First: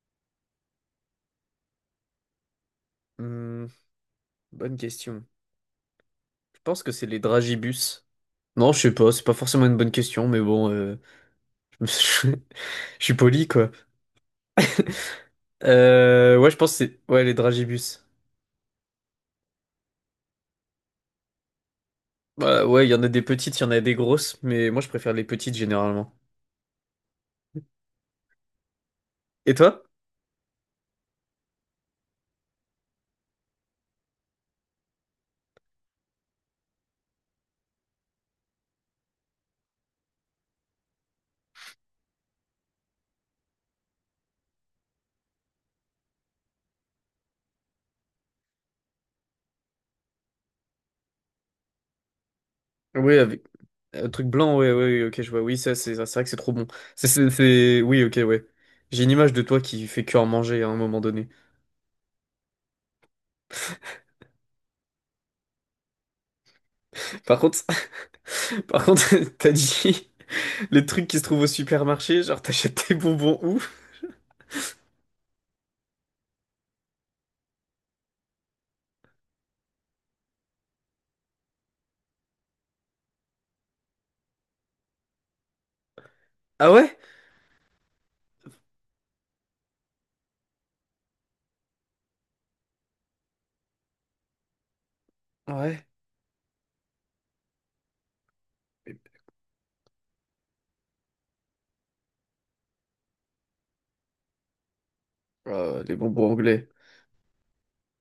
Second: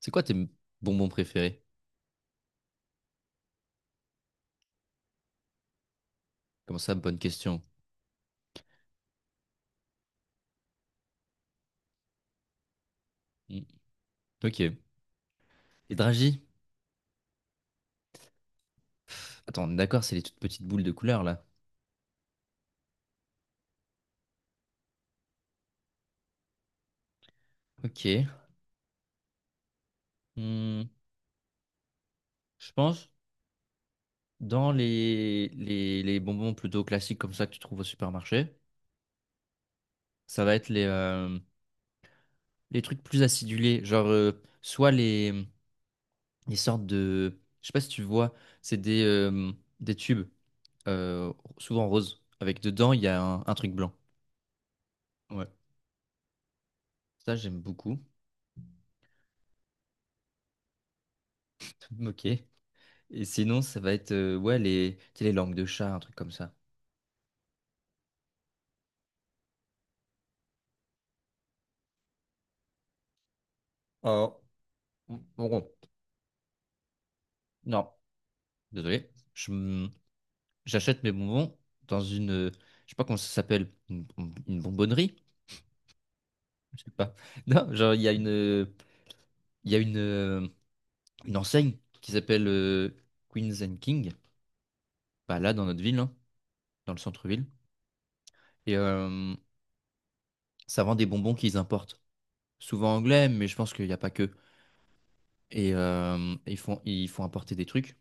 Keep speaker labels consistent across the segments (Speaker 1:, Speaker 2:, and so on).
Speaker 1: C'est quoi tes bonbons préférés?
Speaker 2: Hmm, bonne question. Je
Speaker 1: Comment
Speaker 2: pense que
Speaker 1: ça,
Speaker 2: c'est
Speaker 1: bonne
Speaker 2: les
Speaker 1: question.
Speaker 2: dragibus. Non, je sais pas, c'est pas forcément une bonne question, mais bon, je suis poli,
Speaker 1: Hmm.
Speaker 2: quoi.
Speaker 1: Ok. Les Dragis?
Speaker 2: Ouais, je pense que c'est ouais, les dragibus.
Speaker 1: Attends, on est d'accord, c'est les toutes petites boules de couleur là.
Speaker 2: Bah, ouais, il y en a des petites, il y en a des grosses, mais moi je préfère les petites généralement.
Speaker 1: Ok.
Speaker 2: Et toi?
Speaker 1: Hmm. Je pense dans les bonbons plutôt classiques comme ça que tu trouves au supermarché, ça va être les trucs plus acidulés. Genre, soit les sortes de. Je sais pas si tu vois, c'est des tubes, euh, souvent roses, avec dedans il y
Speaker 2: Oui,
Speaker 1: a
Speaker 2: avec
Speaker 1: un truc blanc.
Speaker 2: un truc blanc, ouais, ouais, ouais, ok, je vois.
Speaker 1: Ouais.
Speaker 2: Oui, ça, c'est vrai que c'est trop bon.
Speaker 1: Ça, j'aime beaucoup.
Speaker 2: Oui, ok, ouais. J'ai une image de toi qui fait que en manger à un moment donné.
Speaker 1: Ok. Et sinon, ça va être ouais, tu sais, les langues de chat, un truc comme ça.
Speaker 2: Par contre, Par contre, t'as dit les trucs qui se trouvent au supermarché, genre t'achètes tes bonbons où?
Speaker 1: Oh, bon, non, désolé. J'achète mes bonbons dans une, je sais pas comment ça s'appelle, une bonbonnerie,
Speaker 2: Ah
Speaker 1: je sais
Speaker 2: ouais?
Speaker 1: pas. Non, genre il y a une enseigne qui s'appelle Queens and King, bah là dans notre
Speaker 2: Ouais.
Speaker 1: ville, hein, dans le centre-ville. Et ça vend des bonbons qu'ils importent, souvent anglais, mais je pense qu'il n'y a pas que. Et
Speaker 2: Les bonbons
Speaker 1: ils
Speaker 2: anglais.
Speaker 1: font, ils font importer des trucs.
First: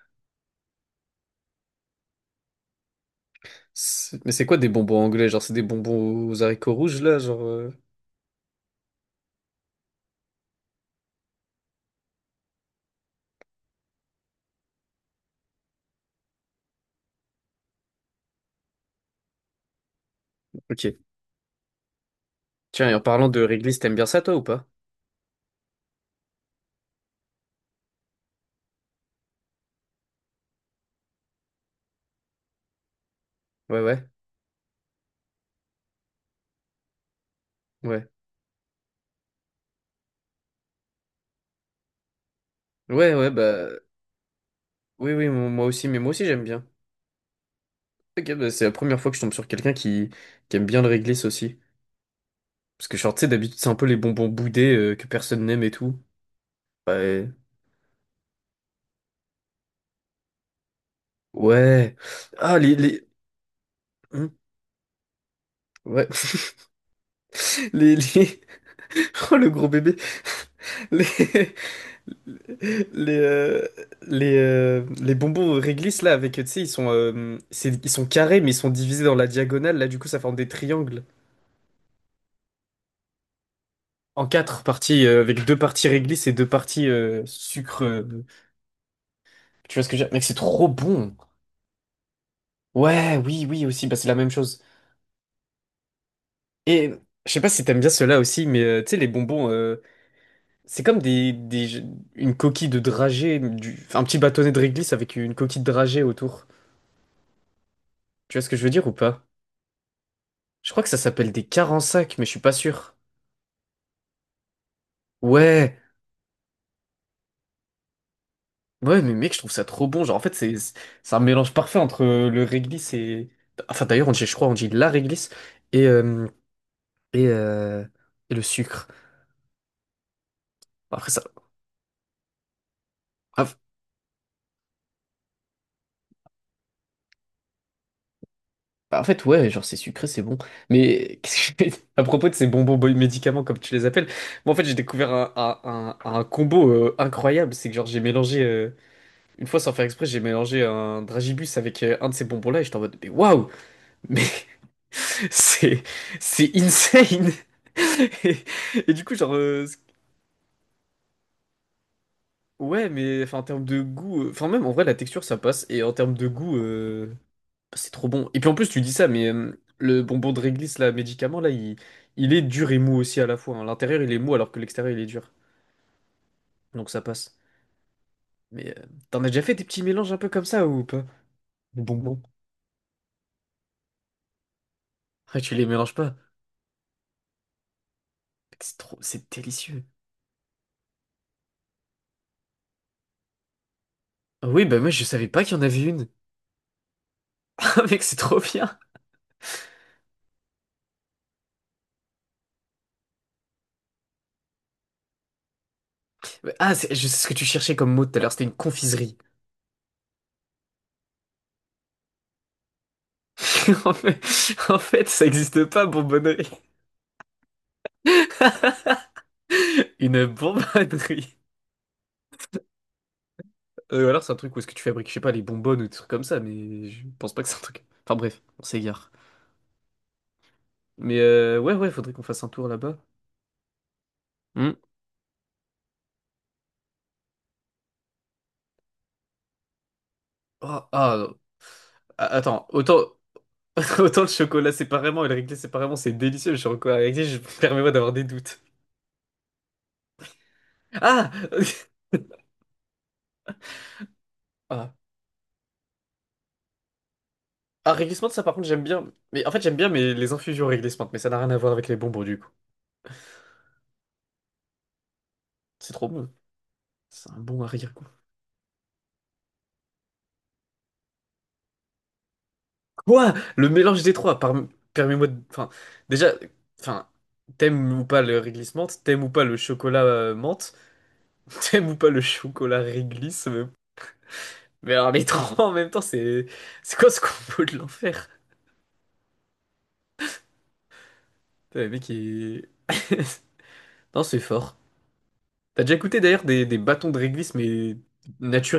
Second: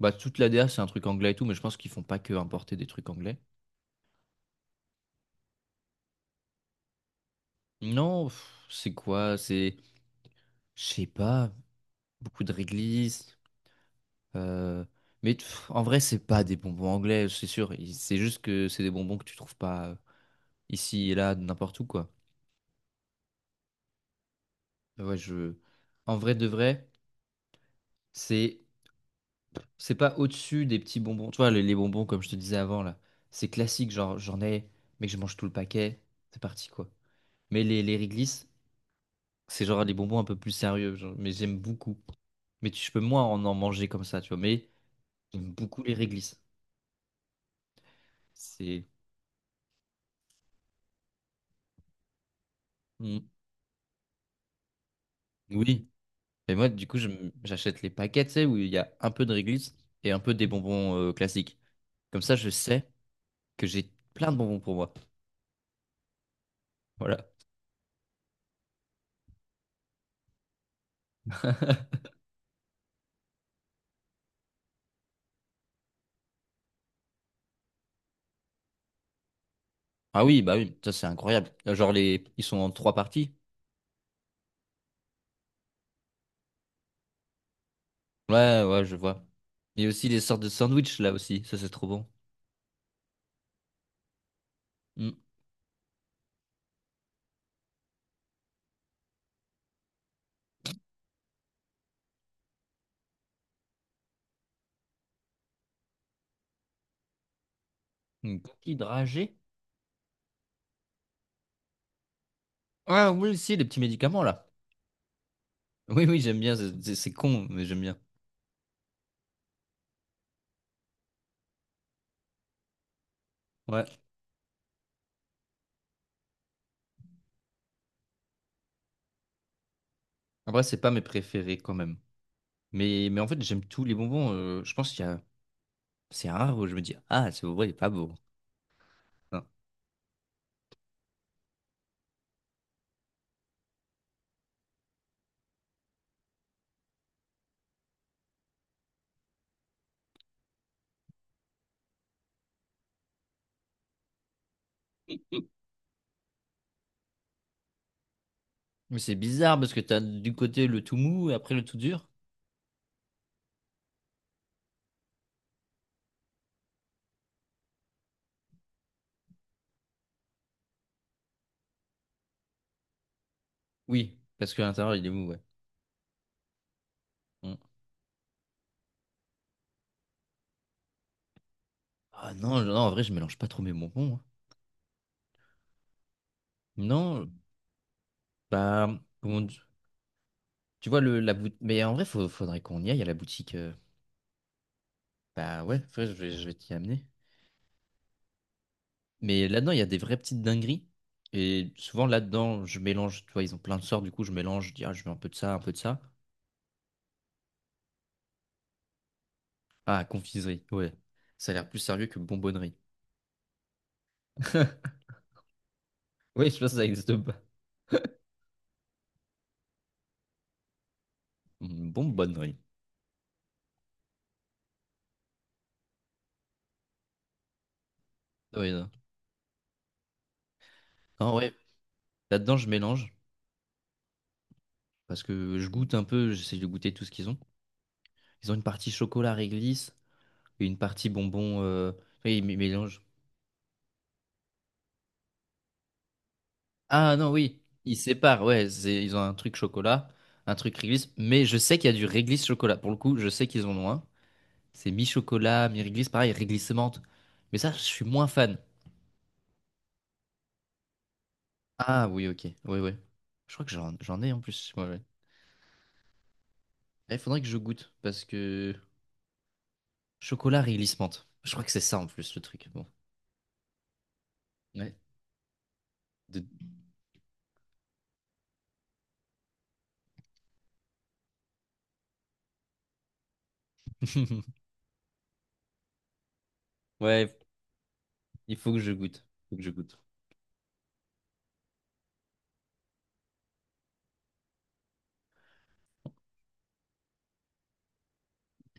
Speaker 1: Bah, toute la DA, c'est un truc anglais et tout, mais je pense qu'ils font pas que importer des trucs anglais.
Speaker 2: Mais c'est quoi des bonbons anglais? Genre c'est des bonbons aux haricots rouges là, genre.
Speaker 1: Non, c'est quoi? C'est, je sais pas, beaucoup de réglisse. euh, Mais en vrai, c'est pas des bonbons anglais, c'est sûr. C'est juste que c'est des bonbons que tu trouves pas
Speaker 2: Ok.
Speaker 1: ici et là, n'importe où, quoi.
Speaker 2: Tiens, et en parlant de réglisse, t'aimes bien ça toi ou pas?
Speaker 1: Ouais, en vrai de vrai, c'est c'est pas au-dessus des petits bonbons. Tu vois, les bonbons, comme je te disais avant, là, c'est
Speaker 2: Ouais,
Speaker 1: classique,
Speaker 2: ouais,
Speaker 1: genre j'en ai, mais que je mange tout le paquet. C'est parti, quoi. Mais les
Speaker 2: ouais.
Speaker 1: réglisse, c'est genre les bonbons un peu plus sérieux, genre, mais j'aime beaucoup. Mais je peux
Speaker 2: Ouais,
Speaker 1: moins
Speaker 2: ouais,
Speaker 1: en
Speaker 2: bah.
Speaker 1: manger comme ça, tu vois. Mais
Speaker 2: Oui, oui,
Speaker 1: j'aime
Speaker 2: moi
Speaker 1: beaucoup
Speaker 2: aussi,
Speaker 1: les
Speaker 2: mais moi aussi
Speaker 1: réglisses.
Speaker 2: j'aime bien. Ok, bah, c'est la
Speaker 1: C'est.
Speaker 2: première fois que je tombe sur quelqu'un qui aime bien le réglisse aussi. Parce que, genre, tu
Speaker 1: Mm.
Speaker 2: sais, d'habitude, c'est un peu les bonbons boudés que personne n'aime et
Speaker 1: Oui.
Speaker 2: tout.
Speaker 1: Et moi, du coup,
Speaker 2: Ouais.
Speaker 1: j'achète les paquets, tu sais, où il y a un peu de réglisse et un peu des bonbons classiques.
Speaker 2: Ouais.
Speaker 1: Comme ça, je
Speaker 2: Ah,
Speaker 1: sais
Speaker 2: les...
Speaker 1: que j'ai
Speaker 2: Hmm.
Speaker 1: plein de bonbons pour moi.
Speaker 2: Ouais,
Speaker 1: Voilà.
Speaker 2: les... Oh, le gros bébé. Les, les, euh, les bonbons réglisse, là, avec, tu sais, ils sont, ils sont carrés, mais ils sont divisés dans la diagonale. Là, du coup, ça
Speaker 1: Ah
Speaker 2: forme
Speaker 1: oui,
Speaker 2: des
Speaker 1: bah oui, ça
Speaker 2: triangles
Speaker 1: c'est incroyable. Genre ils sont en trois parties.
Speaker 2: en quatre parties, avec deux parties réglisse et deux parties sucre.
Speaker 1: Ouais, ouais, je vois.
Speaker 2: Tu
Speaker 1: Il
Speaker 2: vois
Speaker 1: y a
Speaker 2: ce que je
Speaker 1: aussi
Speaker 2: veux dire?
Speaker 1: des
Speaker 2: Mec, c'est
Speaker 1: sortes de
Speaker 2: trop
Speaker 1: sandwich là
Speaker 2: bon.
Speaker 1: aussi, ça c'est trop bon.
Speaker 2: Ouais, oui, oui, aussi, bah, c'est la même chose.
Speaker 1: Mm.
Speaker 2: Et je sais pas si t'aimes bien ceux-là aussi, mais tu sais, les bonbons. C'est comme une coquille de dragée, du, enfin, un petit bâtonnet de réglisse avec une coquille de dragée autour. Tu
Speaker 1: Une
Speaker 2: vois ce que je veux
Speaker 1: coquille
Speaker 2: dire ou pas?
Speaker 1: dragée.
Speaker 2: Je crois que ça s'appelle des carensacs, mais je suis pas sûr.
Speaker 1: Ah oui, si, les petits médicaments là.
Speaker 2: Ouais,
Speaker 1: Oui, oui, j'aime bien. C'est con, mais j'aime bien.
Speaker 2: ouais, mais mec, je trouve ça trop bon. Genre, en fait, c'est un mélange parfait entre le réglisse et. Enfin,
Speaker 1: Ouais.
Speaker 2: d'ailleurs, on dit, je crois, on dit la réglisse et, euh, et, euh, et le sucre.
Speaker 1: Après, c'est pas
Speaker 2: Bon,
Speaker 1: mes
Speaker 2: après, ça.
Speaker 1: préférés quand même. Mais en fait, j'aime tous les bonbons. Je pense qu'il y a... C'est rare où je me dis, ah, c'est vrai il est pas beau.
Speaker 2: Bah, en fait,
Speaker 1: Hein.
Speaker 2: ouais, genre c'est sucré, c'est bon. Mais qu'est-ce que je fais à propos de ces bonbons médicaments, comme tu les appelles, moi en fait j'ai découvert un combo incroyable. C'est que genre j'ai mélangé, une fois sans faire exprès, j'ai mélangé un dragibus avec un de ces bonbons-là et j'étais en mode, mais waouh! Mais c'est c'est insane! Et, et
Speaker 1: Mais
Speaker 2: du coup,
Speaker 1: c'est
Speaker 2: genre,
Speaker 1: bizarre parce que t'as du côté le tout mou et après le tout dur.
Speaker 2: ouais, mais enfin, en termes de goût, enfin, même en vrai, la texture ça passe. Et en termes de goût. C'est trop bon. Et puis en plus, tu dis ça, mais le bonbon de réglisse, là, médicament, là, il est dur et mou aussi à la fois. Hein. L'intérieur, il
Speaker 1: Oui,
Speaker 2: est mou alors
Speaker 1: parce
Speaker 2: que
Speaker 1: que l'intérieur,
Speaker 2: l'extérieur, il est
Speaker 1: il est mou,
Speaker 2: dur.
Speaker 1: ouais.
Speaker 2: Donc ça passe.
Speaker 1: Mm.
Speaker 2: Mais t'en as déjà fait des petits mélanges un peu comme ça ou pas? Des bonbons.
Speaker 1: Ah non, non, en vrai, je mélange pas trop mes bonbons. Hein.
Speaker 2: Ah, tu les mélanges pas.
Speaker 1: Non,
Speaker 2: Mec, c'est
Speaker 1: bah,
Speaker 2: trop... C'est
Speaker 1: comment.
Speaker 2: délicieux.
Speaker 1: Tu vois, la boutique. Mais en vrai, faudrait qu'on y aille à la boutique.
Speaker 2: Ah oui, bah moi, je savais pas qu'il y en
Speaker 1: Bah ouais,
Speaker 2: avait une.
Speaker 1: je vais, je vais t'y amener.
Speaker 2: Ah, mec, c'est trop bien.
Speaker 1: Mais là-dedans, il y a des vraies petites dingueries. Et souvent, là-dedans, je mélange. Tu vois, ils ont plein de sorts. Du coup, je mélange. Je dis, ah, je veux un peu de ça, un peu de ça.
Speaker 2: Ah, je sais ce que tu cherchais comme mot tout à l'heure, c'était une confiserie.
Speaker 1: Ah, confiserie. Ouais. Ça a l'air plus sérieux que bonbonnerie.
Speaker 2: En fait, En fait, ça existe pas,
Speaker 1: Oui,
Speaker 2: bonbonnerie.
Speaker 1: je pense que ça existe pas.
Speaker 2: Une bonbonnerie.
Speaker 1: Bonbonnerie.
Speaker 2: Ou alors c'est un truc où est-ce que tu fabriques, je sais pas, les bonbonnes ou des trucs comme ça, mais je pense pas que c'est un truc. Enfin bref, on
Speaker 1: Oui, non.
Speaker 2: s'égare. Mais
Speaker 1: Non, ouais.
Speaker 2: ouais, ouais, faudrait qu'on fasse un
Speaker 1: Là-dedans, je
Speaker 2: tour là-bas.
Speaker 1: mélange.
Speaker 2: Hmm.
Speaker 1: Parce que je goûte un peu. J'essaie de goûter tout ce qu'ils ont. Ils ont une partie chocolat réglisse et une
Speaker 2: Oh,
Speaker 1: partie
Speaker 2: ah, non.
Speaker 1: bonbon.
Speaker 2: Ah,
Speaker 1: Oui, ils
Speaker 2: attends, autant,
Speaker 1: mélangent.
Speaker 2: autant le chocolat séparément et le réglé séparément, c'est délicieux. Le chocolat
Speaker 1: Ah
Speaker 2: réglé,
Speaker 1: non,
Speaker 2: je
Speaker 1: oui,
Speaker 2: permets-moi
Speaker 1: ils
Speaker 2: d'avoir des
Speaker 1: séparent,
Speaker 2: doutes.
Speaker 1: ouais, ils ont un truc chocolat, un truc réglisse,
Speaker 2: Ah!
Speaker 1: mais je sais qu'il y a du réglisse chocolat. Pour le coup, je sais qu'ils en ont un. C'est
Speaker 2: Ah,
Speaker 1: mi-chocolat, mi-réglisse, pareil, réglisse menthe. Mais ça, je
Speaker 2: ah
Speaker 1: suis moins
Speaker 2: réglissement de ça par
Speaker 1: fan.
Speaker 2: contre j'aime bien. Mais en fait j'aime bien mais les infusions réglissement, mais ça n'a rien à voir avec les
Speaker 1: Ah
Speaker 2: bonbons
Speaker 1: oui,
Speaker 2: du
Speaker 1: ok,
Speaker 2: coup.
Speaker 1: oui, oui. Je crois que j'en ai en plus. Ouais, ouais.
Speaker 2: C'est trop bon.
Speaker 1: Eh, il
Speaker 2: C'est un
Speaker 1: faudrait que je
Speaker 2: bon arrière.
Speaker 1: goûte, parce que chocolat, réglisse menthe. Je crois que c'est ça en plus le truc. Bon,
Speaker 2: Quoi? Le mélange des trois,
Speaker 1: ouais.
Speaker 2: permets-moi de... Enfin, déjà,
Speaker 1: De-
Speaker 2: enfin, t'aimes ou pas le réglisse menthe, t'aimes ou pas le chocolat menthe, t'aimes ou pas le chocolat réglisse, mais alors les trois en même temps, c'est... C'est quoi ce
Speaker 1: Ouais,
Speaker 2: combo de l'enfer?
Speaker 1: il faut que je goûte. Faut que je goûte.
Speaker 2: Putain, le mec Non, c'est fort. T'as déjà goûté d'ailleurs des bâtons de réglisse, mais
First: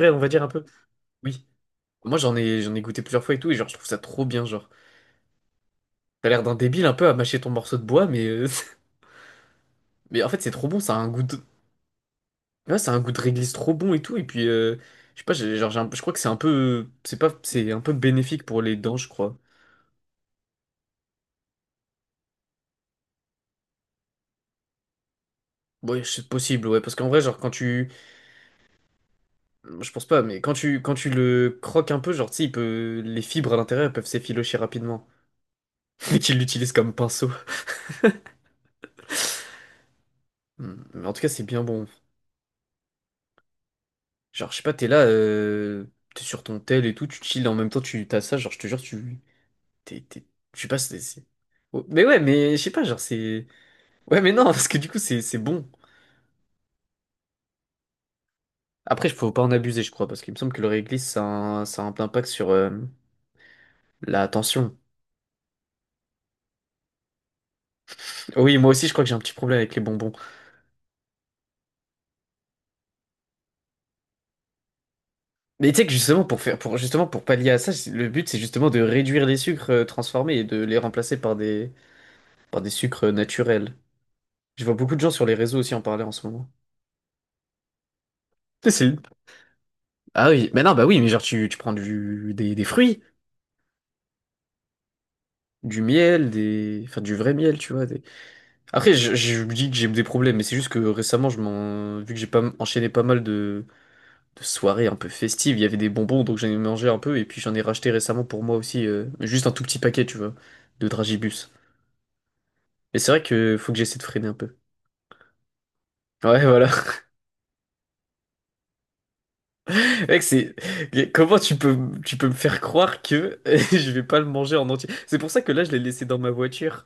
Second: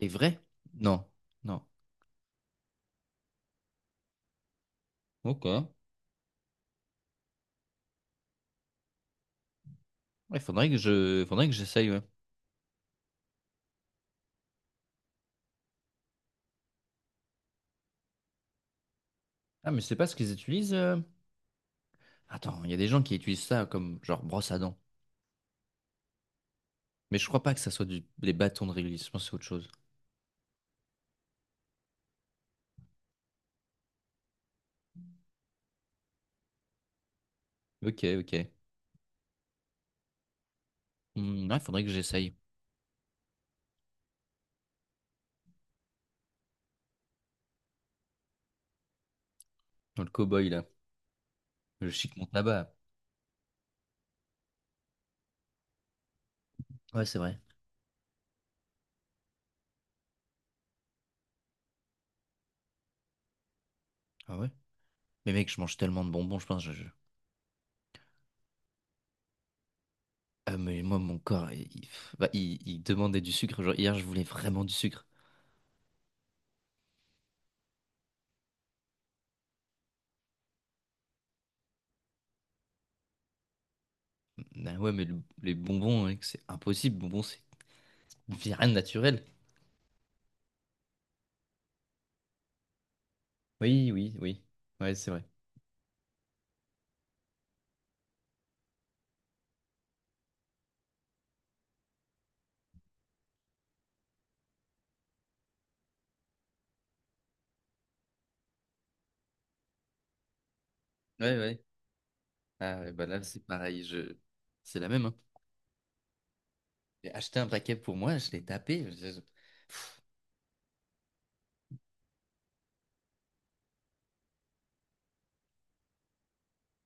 Speaker 1: C'est
Speaker 2: on va
Speaker 1: vrai?
Speaker 2: dire un peu?
Speaker 1: Non,
Speaker 2: Oui.
Speaker 1: non.
Speaker 2: Moi, j'en ai goûté plusieurs fois et tout, et genre, je trouve ça trop bien, genre.
Speaker 1: Ok.
Speaker 2: T'as l'air d'un débile un peu à mâcher ton morceau de bois, mais... Mais en
Speaker 1: Il
Speaker 2: fait, c'est
Speaker 1: faudrait
Speaker 2: trop
Speaker 1: que
Speaker 2: bon, ça a un goût.
Speaker 1: je, Faudrait que j'essaye, ouais.
Speaker 2: Ouais, c'est un goût de réglisse trop bon et tout. Et puis, je sais pas, genre, je crois que c'est un peu, c'est pas, c'est un peu bénéfique pour les dents, je crois.
Speaker 1: Ah, mais c'est pas ce qu'ils utilisent. Attends, il y a des gens qui utilisent ça comme genre brosse à dents.
Speaker 2: Ouais, c'est possible, ouais, parce qu'en
Speaker 1: Mais
Speaker 2: vrai,
Speaker 1: je
Speaker 2: genre,
Speaker 1: crois pas que ça soit des bâtons de réglisse. Je pense que c'est autre chose.
Speaker 2: je pense pas, mais quand tu le croques un peu, genre, tu sais, il peut, les fibres à l'intérieur, elles peuvent s'effilocher rapidement. Et qu'ils l'utilisent comme pinceau.
Speaker 1: Ok, ok.
Speaker 2: Hmm, mais en tout cas, c'est
Speaker 1: Hmm, ouais,
Speaker 2: bien
Speaker 1: faudrait
Speaker 2: bon.
Speaker 1: que j'essaye.
Speaker 2: Genre, je sais pas, t'es là, t'es sur ton tel et tout, tu chill, en même temps, tu t'as ça, genre, je te jure, tu,
Speaker 1: Dans le
Speaker 2: t'es,
Speaker 1: cow-boy,
Speaker 2: je
Speaker 1: là.
Speaker 2: sais pas, Oh,
Speaker 1: Le
Speaker 2: mais
Speaker 1: chic
Speaker 2: ouais,
Speaker 1: mon
Speaker 2: mais je sais
Speaker 1: tabac.
Speaker 2: pas, genre, c'est, ouais, mais non, parce que du coup, c'est bon.
Speaker 1: Ouais, c'est vrai.
Speaker 2: Après, il faut pas en abuser, je crois, parce qu'il me semble que le réglisse, ça a un impact sur la
Speaker 1: Ah ouais?
Speaker 2: tension.
Speaker 1: Mais mec, je mange tellement de bonbons, je pense.
Speaker 2: Oui, moi aussi, je crois que j'ai un petit problème avec les bonbons.
Speaker 1: Ah, mais moi, mon corps, bah, il demandait du sucre. Genre, hier, je voulais vraiment du sucre.
Speaker 2: Mais tu sais que justement, justement, pour pallier à ça, le but, c'est justement de réduire les sucres transformés et de les remplacer par par des sucres naturels. Je vois
Speaker 1: Ah ouais,
Speaker 2: beaucoup de
Speaker 1: mais
Speaker 2: gens sur les
Speaker 1: les
Speaker 2: réseaux aussi en parler
Speaker 1: bonbons,
Speaker 2: en
Speaker 1: mec,
Speaker 2: ce
Speaker 1: c'est
Speaker 2: moment.
Speaker 1: impossible. Bonbons, c'est rien
Speaker 2: Mais
Speaker 1: de
Speaker 2: c'est-
Speaker 1: naturel.
Speaker 2: Ah oui, mais non, bah oui, mais genre, tu prends des fruits,
Speaker 1: Oui, oui, oui. Ouais, c'est vrai.
Speaker 2: du miel, des, enfin, du vrai miel, tu vois. Après, je me dis que j'ai des problèmes, mais c'est juste que récemment, vu que j'ai pas enchaîné pas mal de soirée un peu festive. Il y avait des bonbons, donc j'en ai mangé un peu. Et puis j'en ai racheté récemment pour moi aussi, juste un tout petit paquet, tu vois, de
Speaker 1: Ouais,
Speaker 2: Dragibus.
Speaker 1: ouais. Ah, ouais,
Speaker 2: Mais
Speaker 1: bah
Speaker 2: c'est
Speaker 1: là,
Speaker 2: vrai
Speaker 1: c'est
Speaker 2: que faut que
Speaker 1: pareil.
Speaker 2: j'essaie de freiner un peu.
Speaker 1: C'est la même, hein.
Speaker 2: Ouais, voilà.
Speaker 1: J'ai acheté un paquet pour moi, je l'ai tapé.
Speaker 2: Mec, c'est comment tu peux me faire croire que je vais pas le manger en entier. C'est pour ça que là je l'ai laissé dans ma voiture.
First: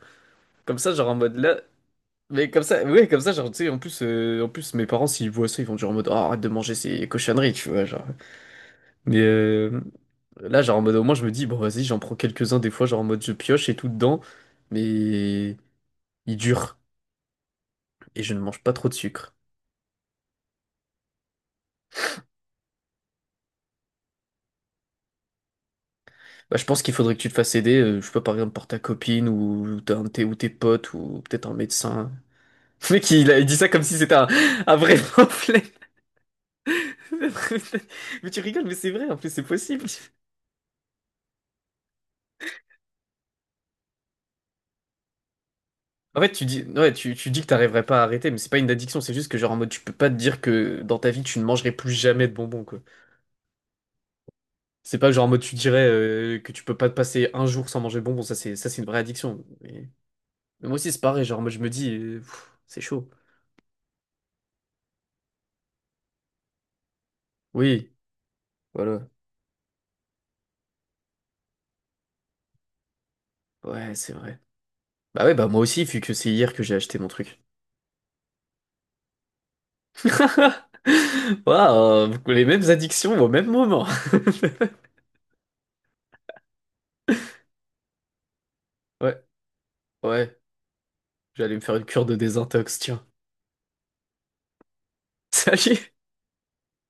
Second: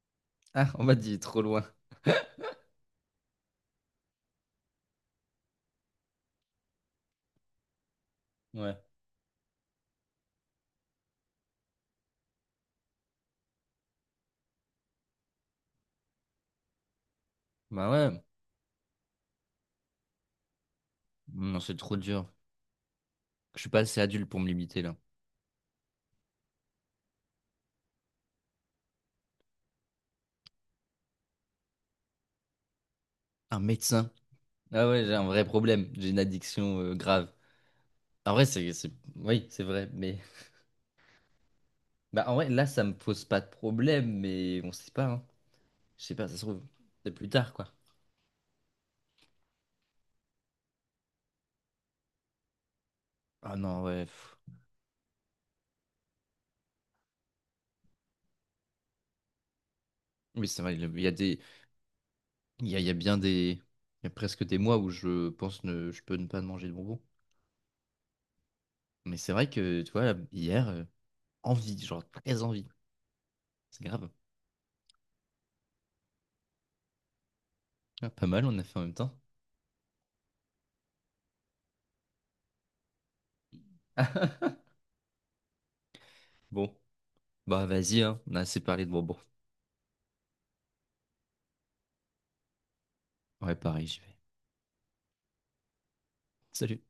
Speaker 1: Ah,
Speaker 2: Comme
Speaker 1: on
Speaker 2: ça,
Speaker 1: m'a
Speaker 2: genre en
Speaker 1: dit
Speaker 2: mode
Speaker 1: trop
Speaker 2: là,
Speaker 1: loin.
Speaker 2: mais comme ça, ouais, comme ça, genre tu sais, en plus mes parents s'ils voient ça, ils vont dire en mode oh, arrête de manger ces cochonneries, tu vois, genre.
Speaker 1: Ouais.
Speaker 2: Mais là, genre en mode, au moins, je me dis, bon, vas-y, j'en prends quelques-uns des fois, genre en mode, je pioche et tout dedans, mais il dure
Speaker 1: Bah ouais.
Speaker 2: et je ne mange pas trop de sucre.
Speaker 1: Mmh, non, c'est trop dur. Je suis pas assez adulte pour me limiter là.
Speaker 2: Bah, je pense qu'il faudrait que tu te fasses aider, je sais pas, par exemple, par ta copine ou, t'as un de tes, ou tes potes ou peut-être un médecin. Le mec, il dit
Speaker 1: Un
Speaker 2: ça comme si
Speaker 1: médecin.
Speaker 2: c'était un
Speaker 1: Ah
Speaker 2: vrai
Speaker 1: ouais, j'ai un vrai
Speaker 2: problème.
Speaker 1: problème. J'ai une addiction grave.
Speaker 2: Mais
Speaker 1: En
Speaker 2: tu
Speaker 1: vrai,
Speaker 2: rigoles, mais c'est vrai, en plus, c'est
Speaker 1: oui, c'est
Speaker 2: possible.
Speaker 1: vrai. Mais. Bah en vrai, là, ça me pose pas de problème, mais on sait pas, hein. Je sais
Speaker 2: En
Speaker 1: pas,
Speaker 2: fait,
Speaker 1: ça se
Speaker 2: tu
Speaker 1: trouve.
Speaker 2: dis, ouais,
Speaker 1: C'est plus
Speaker 2: tu dis que
Speaker 1: tard, quoi.
Speaker 2: t'arriverais pas à arrêter, mais c'est pas une addiction, c'est juste que, genre, en mode, tu peux pas te dire que dans ta vie, tu ne mangerais plus jamais de bonbons, quoi.
Speaker 1: Ah non, ouais. pff.
Speaker 2: C'est pas genre en mode tu dirais que tu peux pas te passer un jour sans manger de bonbons, ça c'est une vraie addiction.
Speaker 1: Oui, c'est
Speaker 2: Mais
Speaker 1: vrai.
Speaker 2: moi aussi
Speaker 1: Il
Speaker 2: c'est
Speaker 1: y a
Speaker 2: pareil,
Speaker 1: des.
Speaker 2: genre moi je me dis pff,
Speaker 1: Il y a,
Speaker 2: c'est
Speaker 1: il y a
Speaker 2: chaud.
Speaker 1: bien des. Il y a presque des mois où je pense ne je peux ne pas manger de bonbons.
Speaker 2: Oui, voilà.
Speaker 1: Mais c'est vrai que, tu vois, hier. Envie, genre très envie. C'est
Speaker 2: Ouais,
Speaker 1: grave.
Speaker 2: c'est vrai. Bah ouais, bah moi aussi, vu que c'est hier que j'ai acheté mon truc.
Speaker 1: Ah, pas mal, on a fait en même temps.
Speaker 2: Waouh, les mêmes addictions au même moment.
Speaker 1: Bon, bah vas-y, hein. On a assez parlé de
Speaker 2: Ouais,
Speaker 1: bonbons.
Speaker 2: ouais, j'allais me faire une cure de désintox, tiens.
Speaker 1: Ouais, pareil, j'y vais.
Speaker 2: Salut.
Speaker 1: Salut.